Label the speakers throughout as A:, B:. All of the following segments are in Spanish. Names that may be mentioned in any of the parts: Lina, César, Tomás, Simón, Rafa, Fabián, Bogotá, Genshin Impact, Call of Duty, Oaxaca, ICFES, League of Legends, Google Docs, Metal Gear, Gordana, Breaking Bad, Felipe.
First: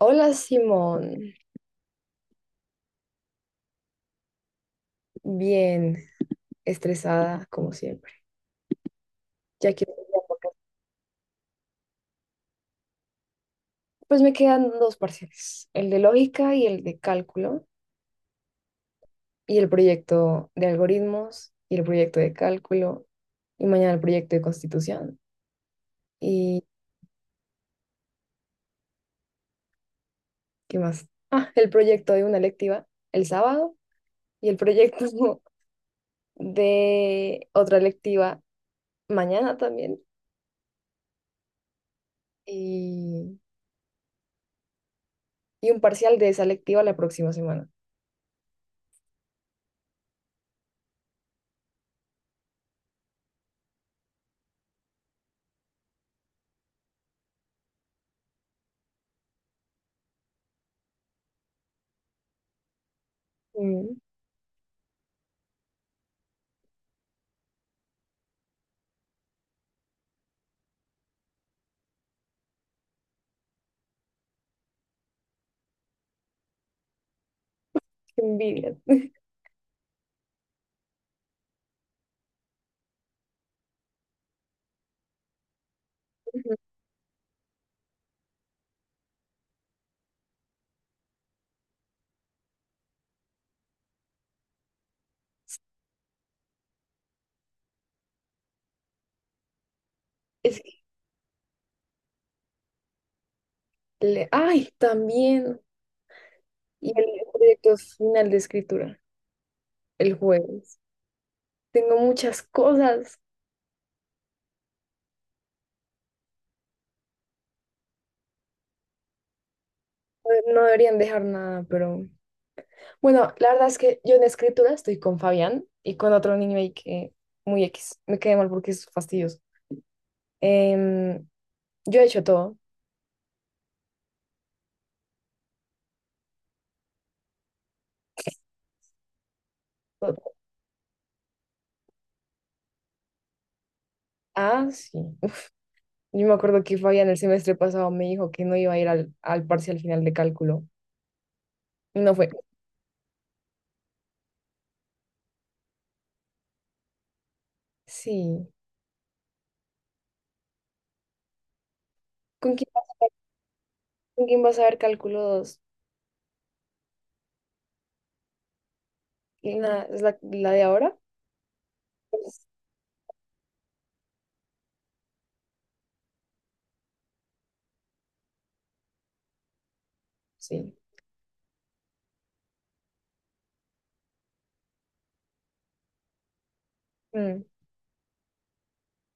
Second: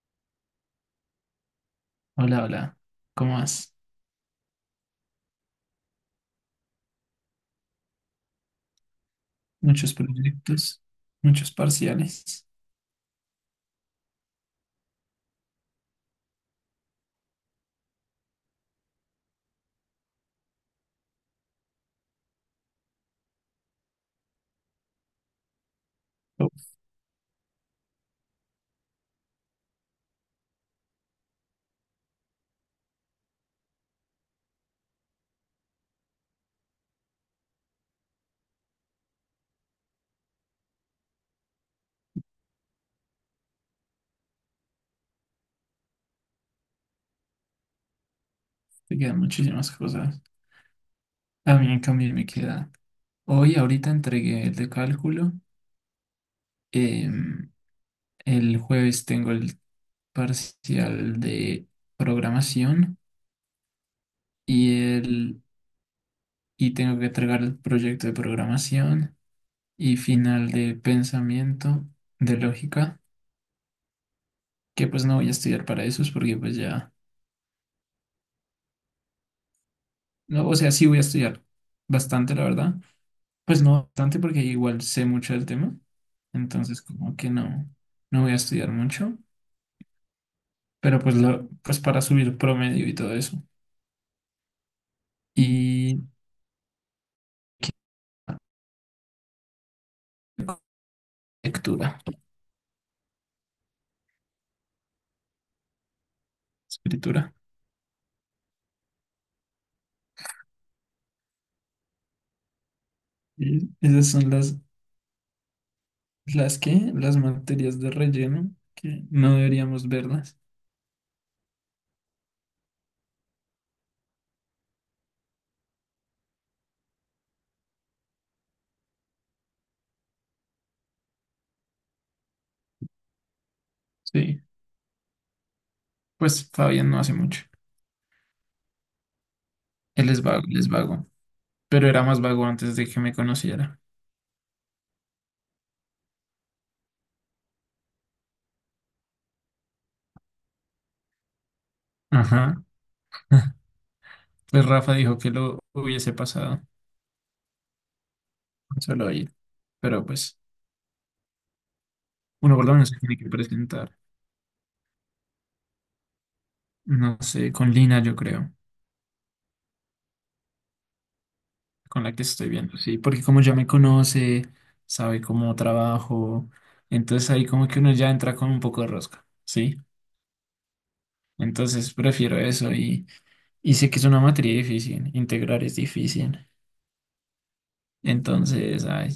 A: Hola Simón,
B: Hola, hola. ¿Cómo vas?
A: bien estresada como siempre. Ya que
B: Muchos proyectos, muchos parciales.
A: pues me quedan dos parciales, el de lógica y el de cálculo, y el proyecto de algoritmos y el proyecto de cálculo, y mañana el proyecto de constitución. ¿Y
B: Uf,
A: qué más? Ah, el proyecto de una electiva el sábado y el proyecto de otra electiva mañana también, y, y un parcial de esa electiva la próxima semana.
B: te quedan muchísimas cosas. A mí, en cambio, me queda. Hoy, ahorita entregué el de cálculo. em, el jueves tengo el parcial de programación
A: Mm,
B: y el y tengo que entregar el proyecto de programación y final de pensamiento de lógica, que pues no voy a estudiar para esos porque pues ya,
A: qué envidia.
B: no, o sea, sí voy a estudiar bastante, la verdad. Pues no bastante porque igual sé mucho del tema, entonces como que no, no voy a estudiar mucho, pero pues para subir promedio y todo eso. Y
A: Es
B: lectura,
A: Ay, también. Y el
B: escritura.
A: proyecto final de escritura, el jueves. Tengo muchas cosas.
B: Y esas son las materias de relleno que no deberíamos verlas.
A: No deberían dejar nada, pero... Bueno, la verdad es que yo en escritura estoy con Fabián y con otro niño ahí que muy X. Me quedé mal porque es fastidioso. Em, yo he hecho todo.
B: Sí, pues Fabián no hace mucho.
A: todo.
B: Él es vago, pero era más vago antes de que me conociera.
A: Ah, sí. Yo me acuerdo que Fabián el semestre pasado me dijo que no iba a ir al parcial final de cálculo. Y no fue.
B: Ajá. Pues Rafa dijo que lo hubiese pasado
A: Sí.
B: solo ahí, pero pues...
A: ¿Con
B: Bueno,
A: quién,
B: Gordana se tiene que presentar,
A: con quién vas a ver cálculo 2?
B: no sé, con Lina, yo creo,
A: ¿Lina es la de ahora?
B: con la que estoy viendo, sí, porque como ya me conoce, sabe cómo trabajo, entonces ahí como que uno ya entra con un poco de rosca, ¿sí?
A: Sí.
B: Entonces prefiero eso y sé que es una materia difícil, integrar es difícil,
A: Mm,
B: entonces, ay,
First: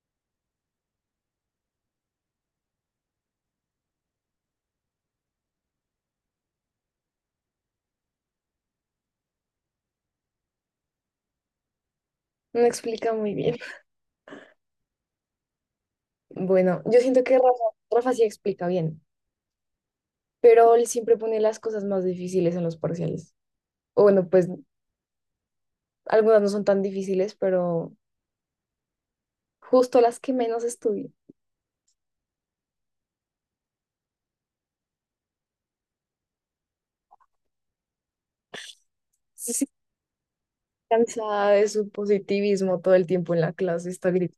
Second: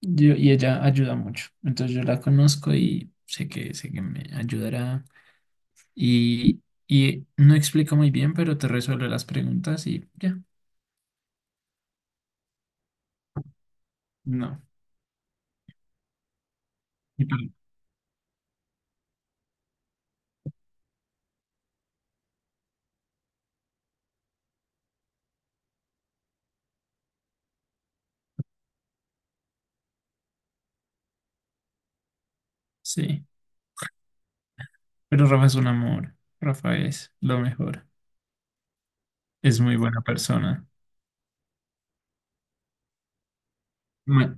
B: yo, y ella ayuda mucho, entonces yo la conozco y sé que me ayudará y no explica muy bien, pero te resuelve las preguntas y ya,
A: no explica muy bien.
B: no.
A: Bueno, yo siento
B: Y
A: que Rafa,
B: para-
A: Rafa sí explica bien, pero él siempre pone las cosas más difíciles en los parciales. O bueno, pues algunas no son tan difíciles, pero justo las que menos estudio.
B: Sí. Pero Rafa es un amor. Rafa es lo mejor.
A: Sí,
B: Es
A: sí,
B: muy buena persona.
A: cansada de su positivismo todo el tiempo en la clase, está gritando
B: Ma-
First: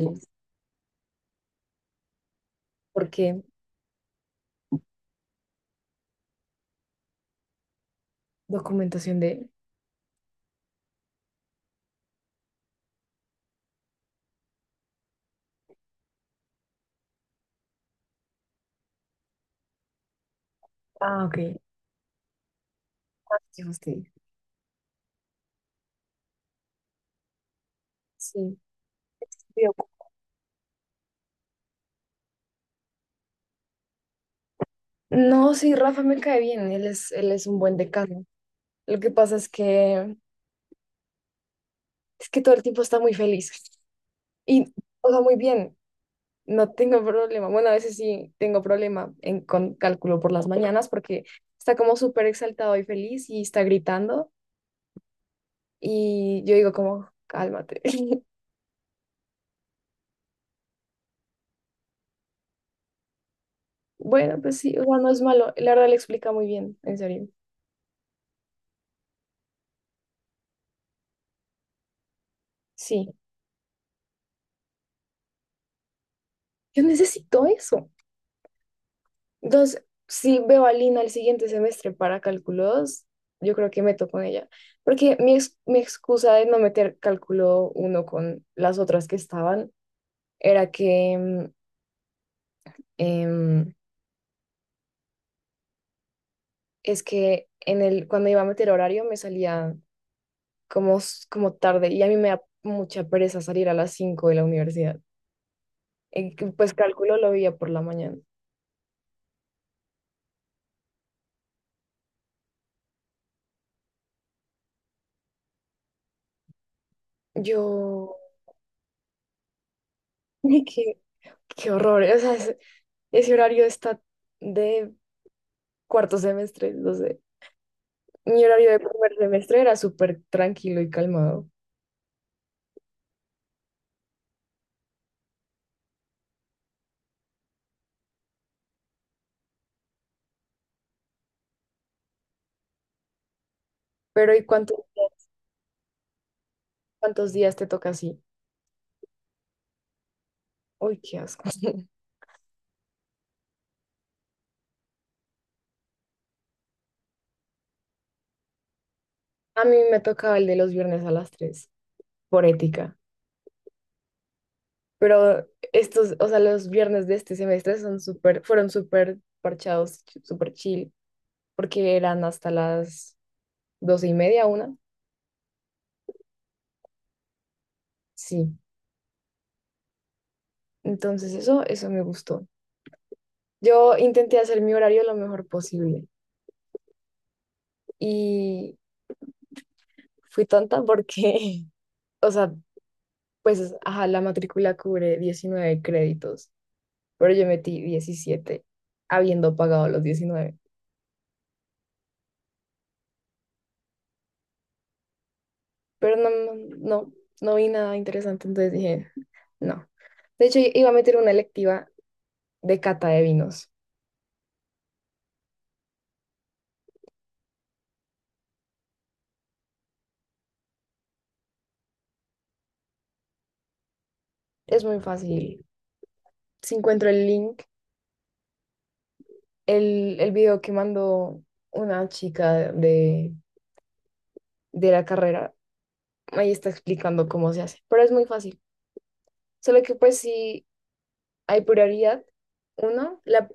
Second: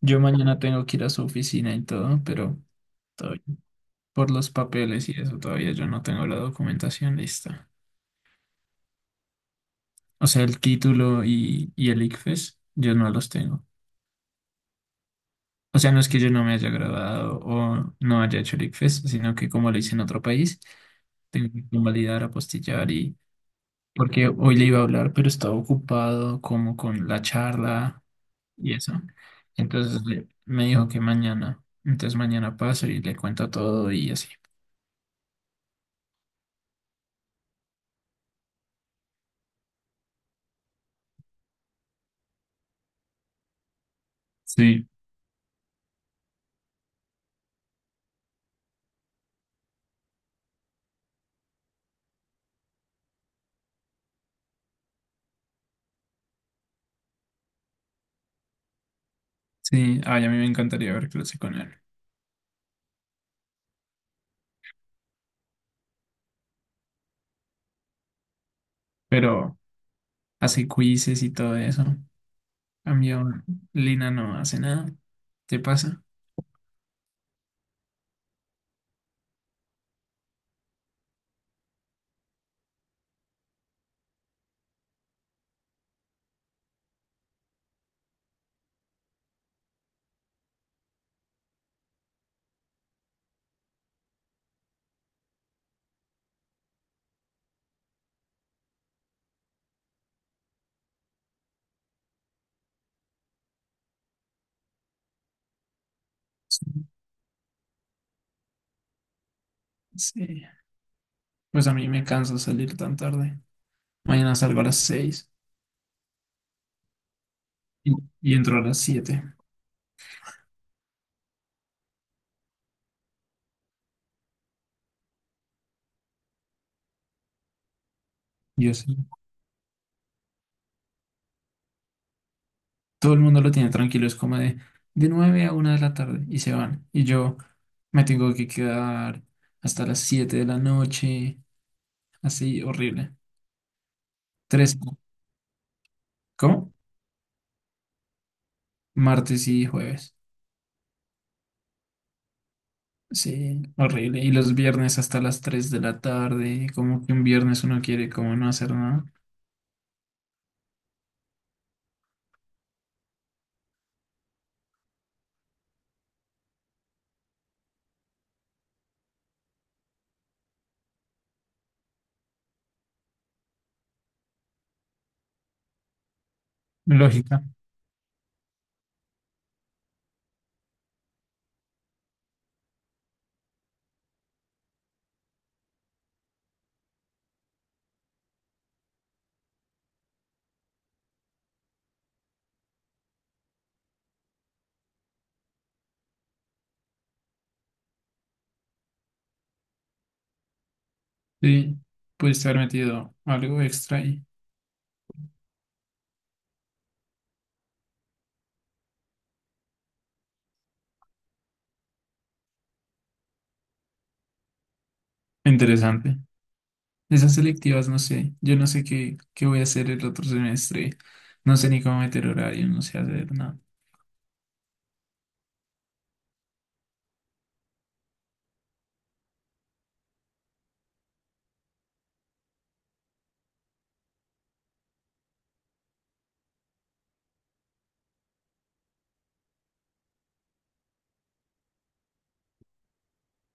B: yo mañana tengo que ir a su oficina y todo, pero
A: ¿Por qué?
B: todavía- por los papeles y eso todavía yo no tengo la documentación lista.
A: Documentación de...
B: O sea, el título y el ICFES, yo no los tengo. O sea, no es que yo no me haya graduado o no haya hecho el ICFES, sino que como lo hice en otro país,
A: Ah,
B: tengo
A: ok.
B: que convalidar, apostillar y...
A: Ah, qué fastidio.
B: Porque hoy le iba a hablar, pero estaba ocupado como con la charla
A: Sí.
B: y eso.
A: Bien.
B: Entonces le- me dijo que mañana. Entonces mañana paso y le cuento todo y así.
A: No, sí, Rafa me cae bien, él es un buen decano. Lo que pasa es que todo el tiempo está muy feliz y
B: Sí,
A: todo muy bien. No tengo problema. Bueno, a veces sí tengo problema con cálculo por las mañanas porque está como súper exaltado y feliz y está gritando y yo digo como, cálmate.
B: sí. Ay, a mí me encantaría ver clase con él.
A: Bueno, pues sí, o sea, no es malo. La verdad le explica muy bien, en serio.
B: Pero hace quizzes y todo eso.
A: Sí,
B: Cambio, Lina no hace nada. ¿Te pasa?
A: yo necesito eso. Entonces, si veo a Lina el siguiente semestre para cálculo 2, yo creo que meto con ella. Porque mi excusa de no meter cálculo uno con las otras que estaban era que em, es que cuando iba a meter horario me salía como, como tarde y a mí me da mucha pereza salir a las 5 de la universidad. Pues
B: Sí.
A: cálculo lo veía por la mañana.
B: Sí. Pues a mí me cansa salir tan tarde. Mañana salgo a las 6 y,
A: Yo,
B: y entro a las siete.
A: qué, qué horror. O sea, ese horario está de cuarto semestre, no sé. Mi horario
B: Yo
A: de
B: sí.
A: primer semestre era súper tranquilo y calmado.
B: Todo el mundo lo tiene tranquilo, es como de 9 a una de la tarde y se van. Y yo me tengo que quedar hasta las 7 de la noche, así, horrible.
A: Pero ¿y cuántos
B: Tres, ¿cómo?
A: cuántos días te toca así?
B: Martes y jueves.
A: Uy, qué asco.
B: Sí, horrible. Y los viernes hasta las 3 de la tarde, como que un viernes uno quiere como no hacer nada.
A: A mí me tocaba el de los viernes a las 3 por ética. Pero estos, o sea, los viernes de este semestre fueron súper parchados, súper chill, porque eran hasta las doce y media, una.
B: Lógica.
A: Sí. Entonces eso me gustó. Yo intenté hacer mi horario lo mejor posible y fui tonta o sea, pues, ajá, la matrícula cubre 19 créditos, pero yo metí 17 habiendo pagado los 19.
B: Sí, puedes haber metido algo extra y
A: Pero no, no, no vi nada interesante, entonces dije, no. De hecho, iba a meter una electiva de cata de vinos.
B: interesante. Esas selectivas, no sé. Yo no sé qué, qué voy a hacer el otro semestre. No sé ni cómo meter horario, no sé hacer nada.
A: Es muy fácil. Si encuentro el link, el video que mandó una chica de la carrera, ahí está explicando cómo se hace. Pero es muy fácil. Solo que pues sí, Hay prioridad la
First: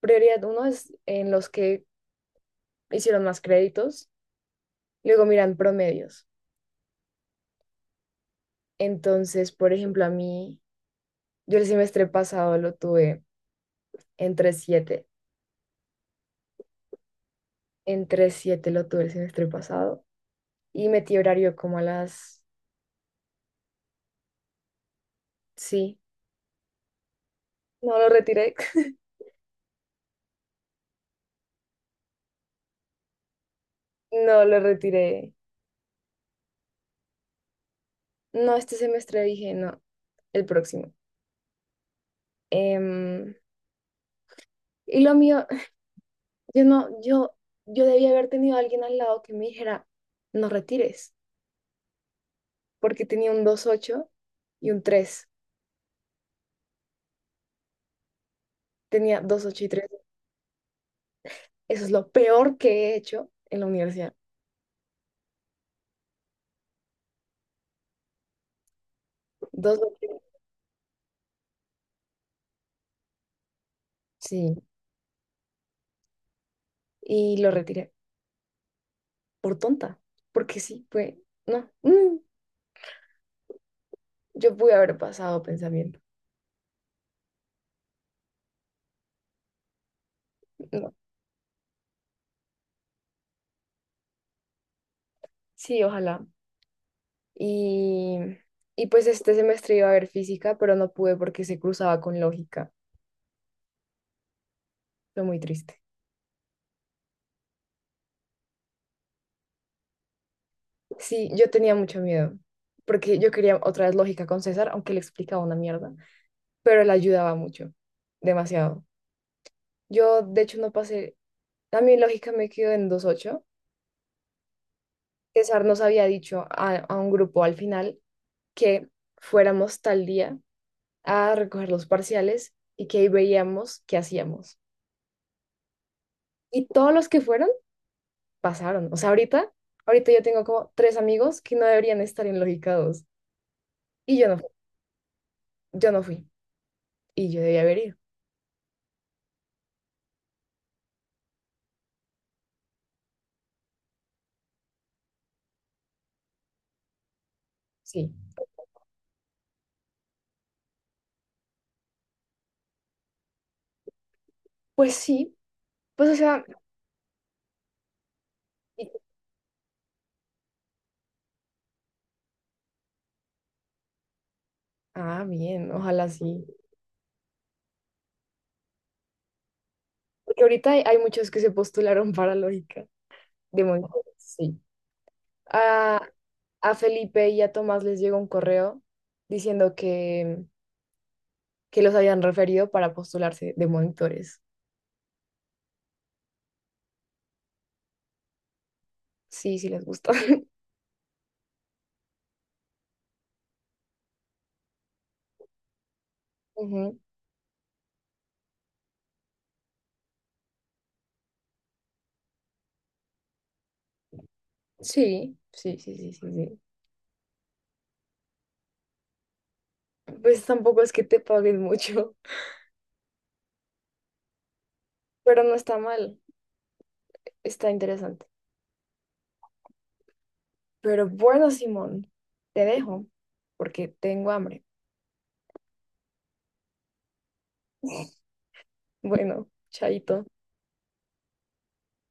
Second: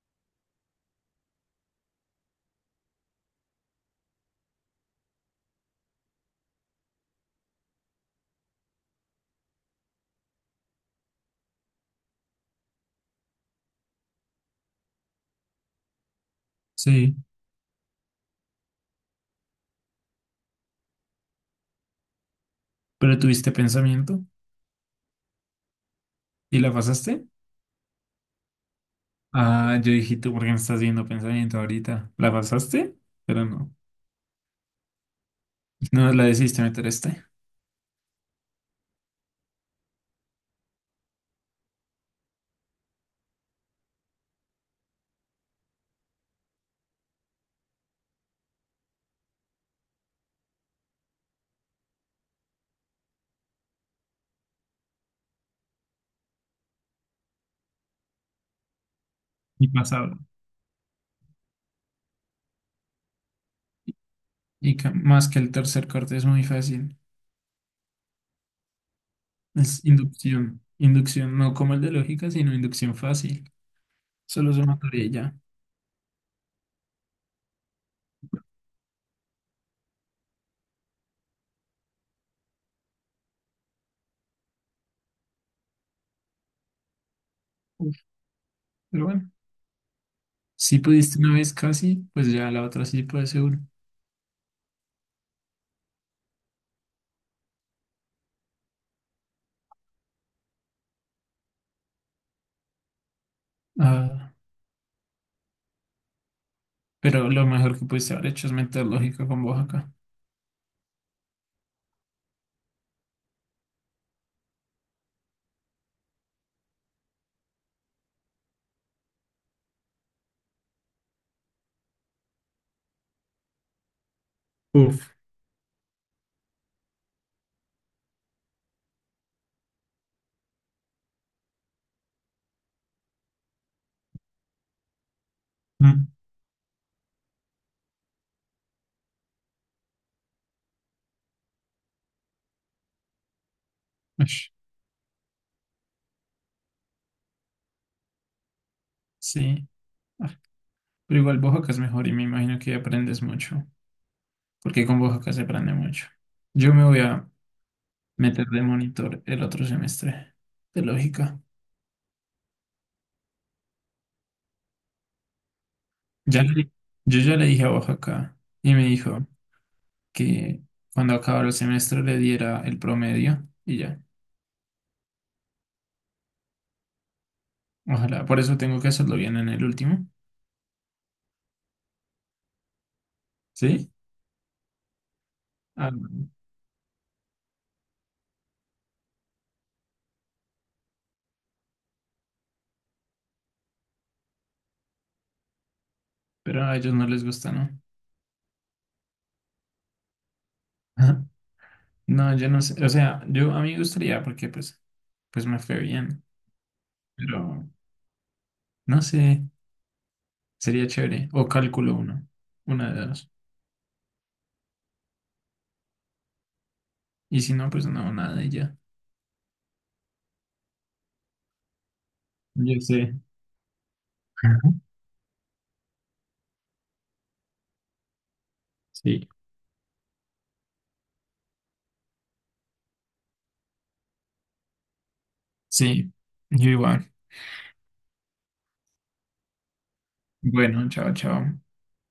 A: prioridad uno es en los que hicieron más créditos, luego miran promedios. Entonces, por ejemplo, a mí, yo el semestre pasado lo tuve en 3,7,
B: Sí,
A: en 3,7 lo tuve el semestre pasado y metí horario como a las,
B: pero tuviste pensamiento
A: sí,
B: y la pasaste.
A: no lo retiré,
B: Ah, yo dije, ¿tú por qué me estás viendo pensamiento ahorita? ¿La pasaste? Pero no.
A: no lo retiré,
B: No la decidiste meter este.
A: no, este semestre dije, no, el próximo. Em, y lo mío Yo no, yo debía haber tenido a alguien al lado que me dijera, no retires, porque tenía un 2,8 y un tres. Tenía 2,8
B: Y
A: y tres.
B: pasaba.
A: Eso es lo peor que he hecho en la universidad.
B: Y ca- más que el tercer corte es muy fácil.
A: dos
B: Es
A: ocho
B: inducción. Inducción, no como el de lógica, sino inducción fácil. Solo
A: Sí,
B: sumatoria y ya.
A: y lo retiré por tonta, porque sí, fue, no, yo pude haber pasado pensamiento.
B: Uf, pero bueno, si
A: No,
B: pudiste una vez casi, pues ya la otra sí puede ser.
A: sí, ojalá. Y, y pues este semestre iba a haber física, pero no pude porque se cruzaba con lógica.
B: Ah,
A: Fue muy triste.
B: pero lo mejor que pudiste haber hecho es meter lógica con Oaxaca.
A: Sí, yo tenía mucho miedo, porque yo quería otra vez lógica con César, aunque le explicaba una mierda, pero él ayudaba mucho, demasiado. Yo, de hecho, no pasé, a mi lógica me quedó en 2,8.
B: Uf.
A: César nos había dicho a un grupo al final que fuéramos tal día a recoger los parciales y que ahí veíamos qué hacíamos.
B: Mm.
A: Y todos los que fueron pasaron. O sea, ahorita yo tengo como tres amigos que no deberían estar en lógica 2 y
B: Ush,
A: yo no fui y yo debía haber ido.
B: sí, ah, pero igual Oaxaca es mejor y me imagino que aprendes mucho, porque con Oaxaca se aprende mucho. Yo me voy a
A: Sí,
B: meter de monitor el otro semestre de lógica.
A: pues sí, pues o
B: Ya
A: sea,
B: le- yo ya le dije a Oaxaca y me
A: y-
B: dijo que cuando acabara el semestre le diera el promedio y ya.
A: ah, bien, ojalá sí.
B: Ojalá, por eso tengo que hacerlo bien en el último,
A: Porque ahorita hay muchos que se postularon para lógica. De
B: ¿sí?
A: momento, sí.
B: Ah,
A: A, a Felipe y a Tomás les llegó un correo diciendo que los habían referido para postularse de monitores.
B: pero a ellos no les gusta, ¿no?
A: Sí, sí les gusta.
B: No, yo no sé, o sea, yo a mí me gustaría porque pues, pues me fue bien,
A: Ujú.
B: pero no sé, sería chévere. O cálculo uno, una de dos.
A: Sí, sí, sí, sí, sí, sí.
B: Y si no, pues no, nada y ya.
A: Pues tampoco es que te paguen mucho,
B: Yo sé.
A: pero no está mal, está interesante.
B: Sí,
A: Pero bueno, Simón, te dejo porque tengo hambre.
B: sí, yo igual.
A: Bueno, chaito.
B: Bueno, chao, chao.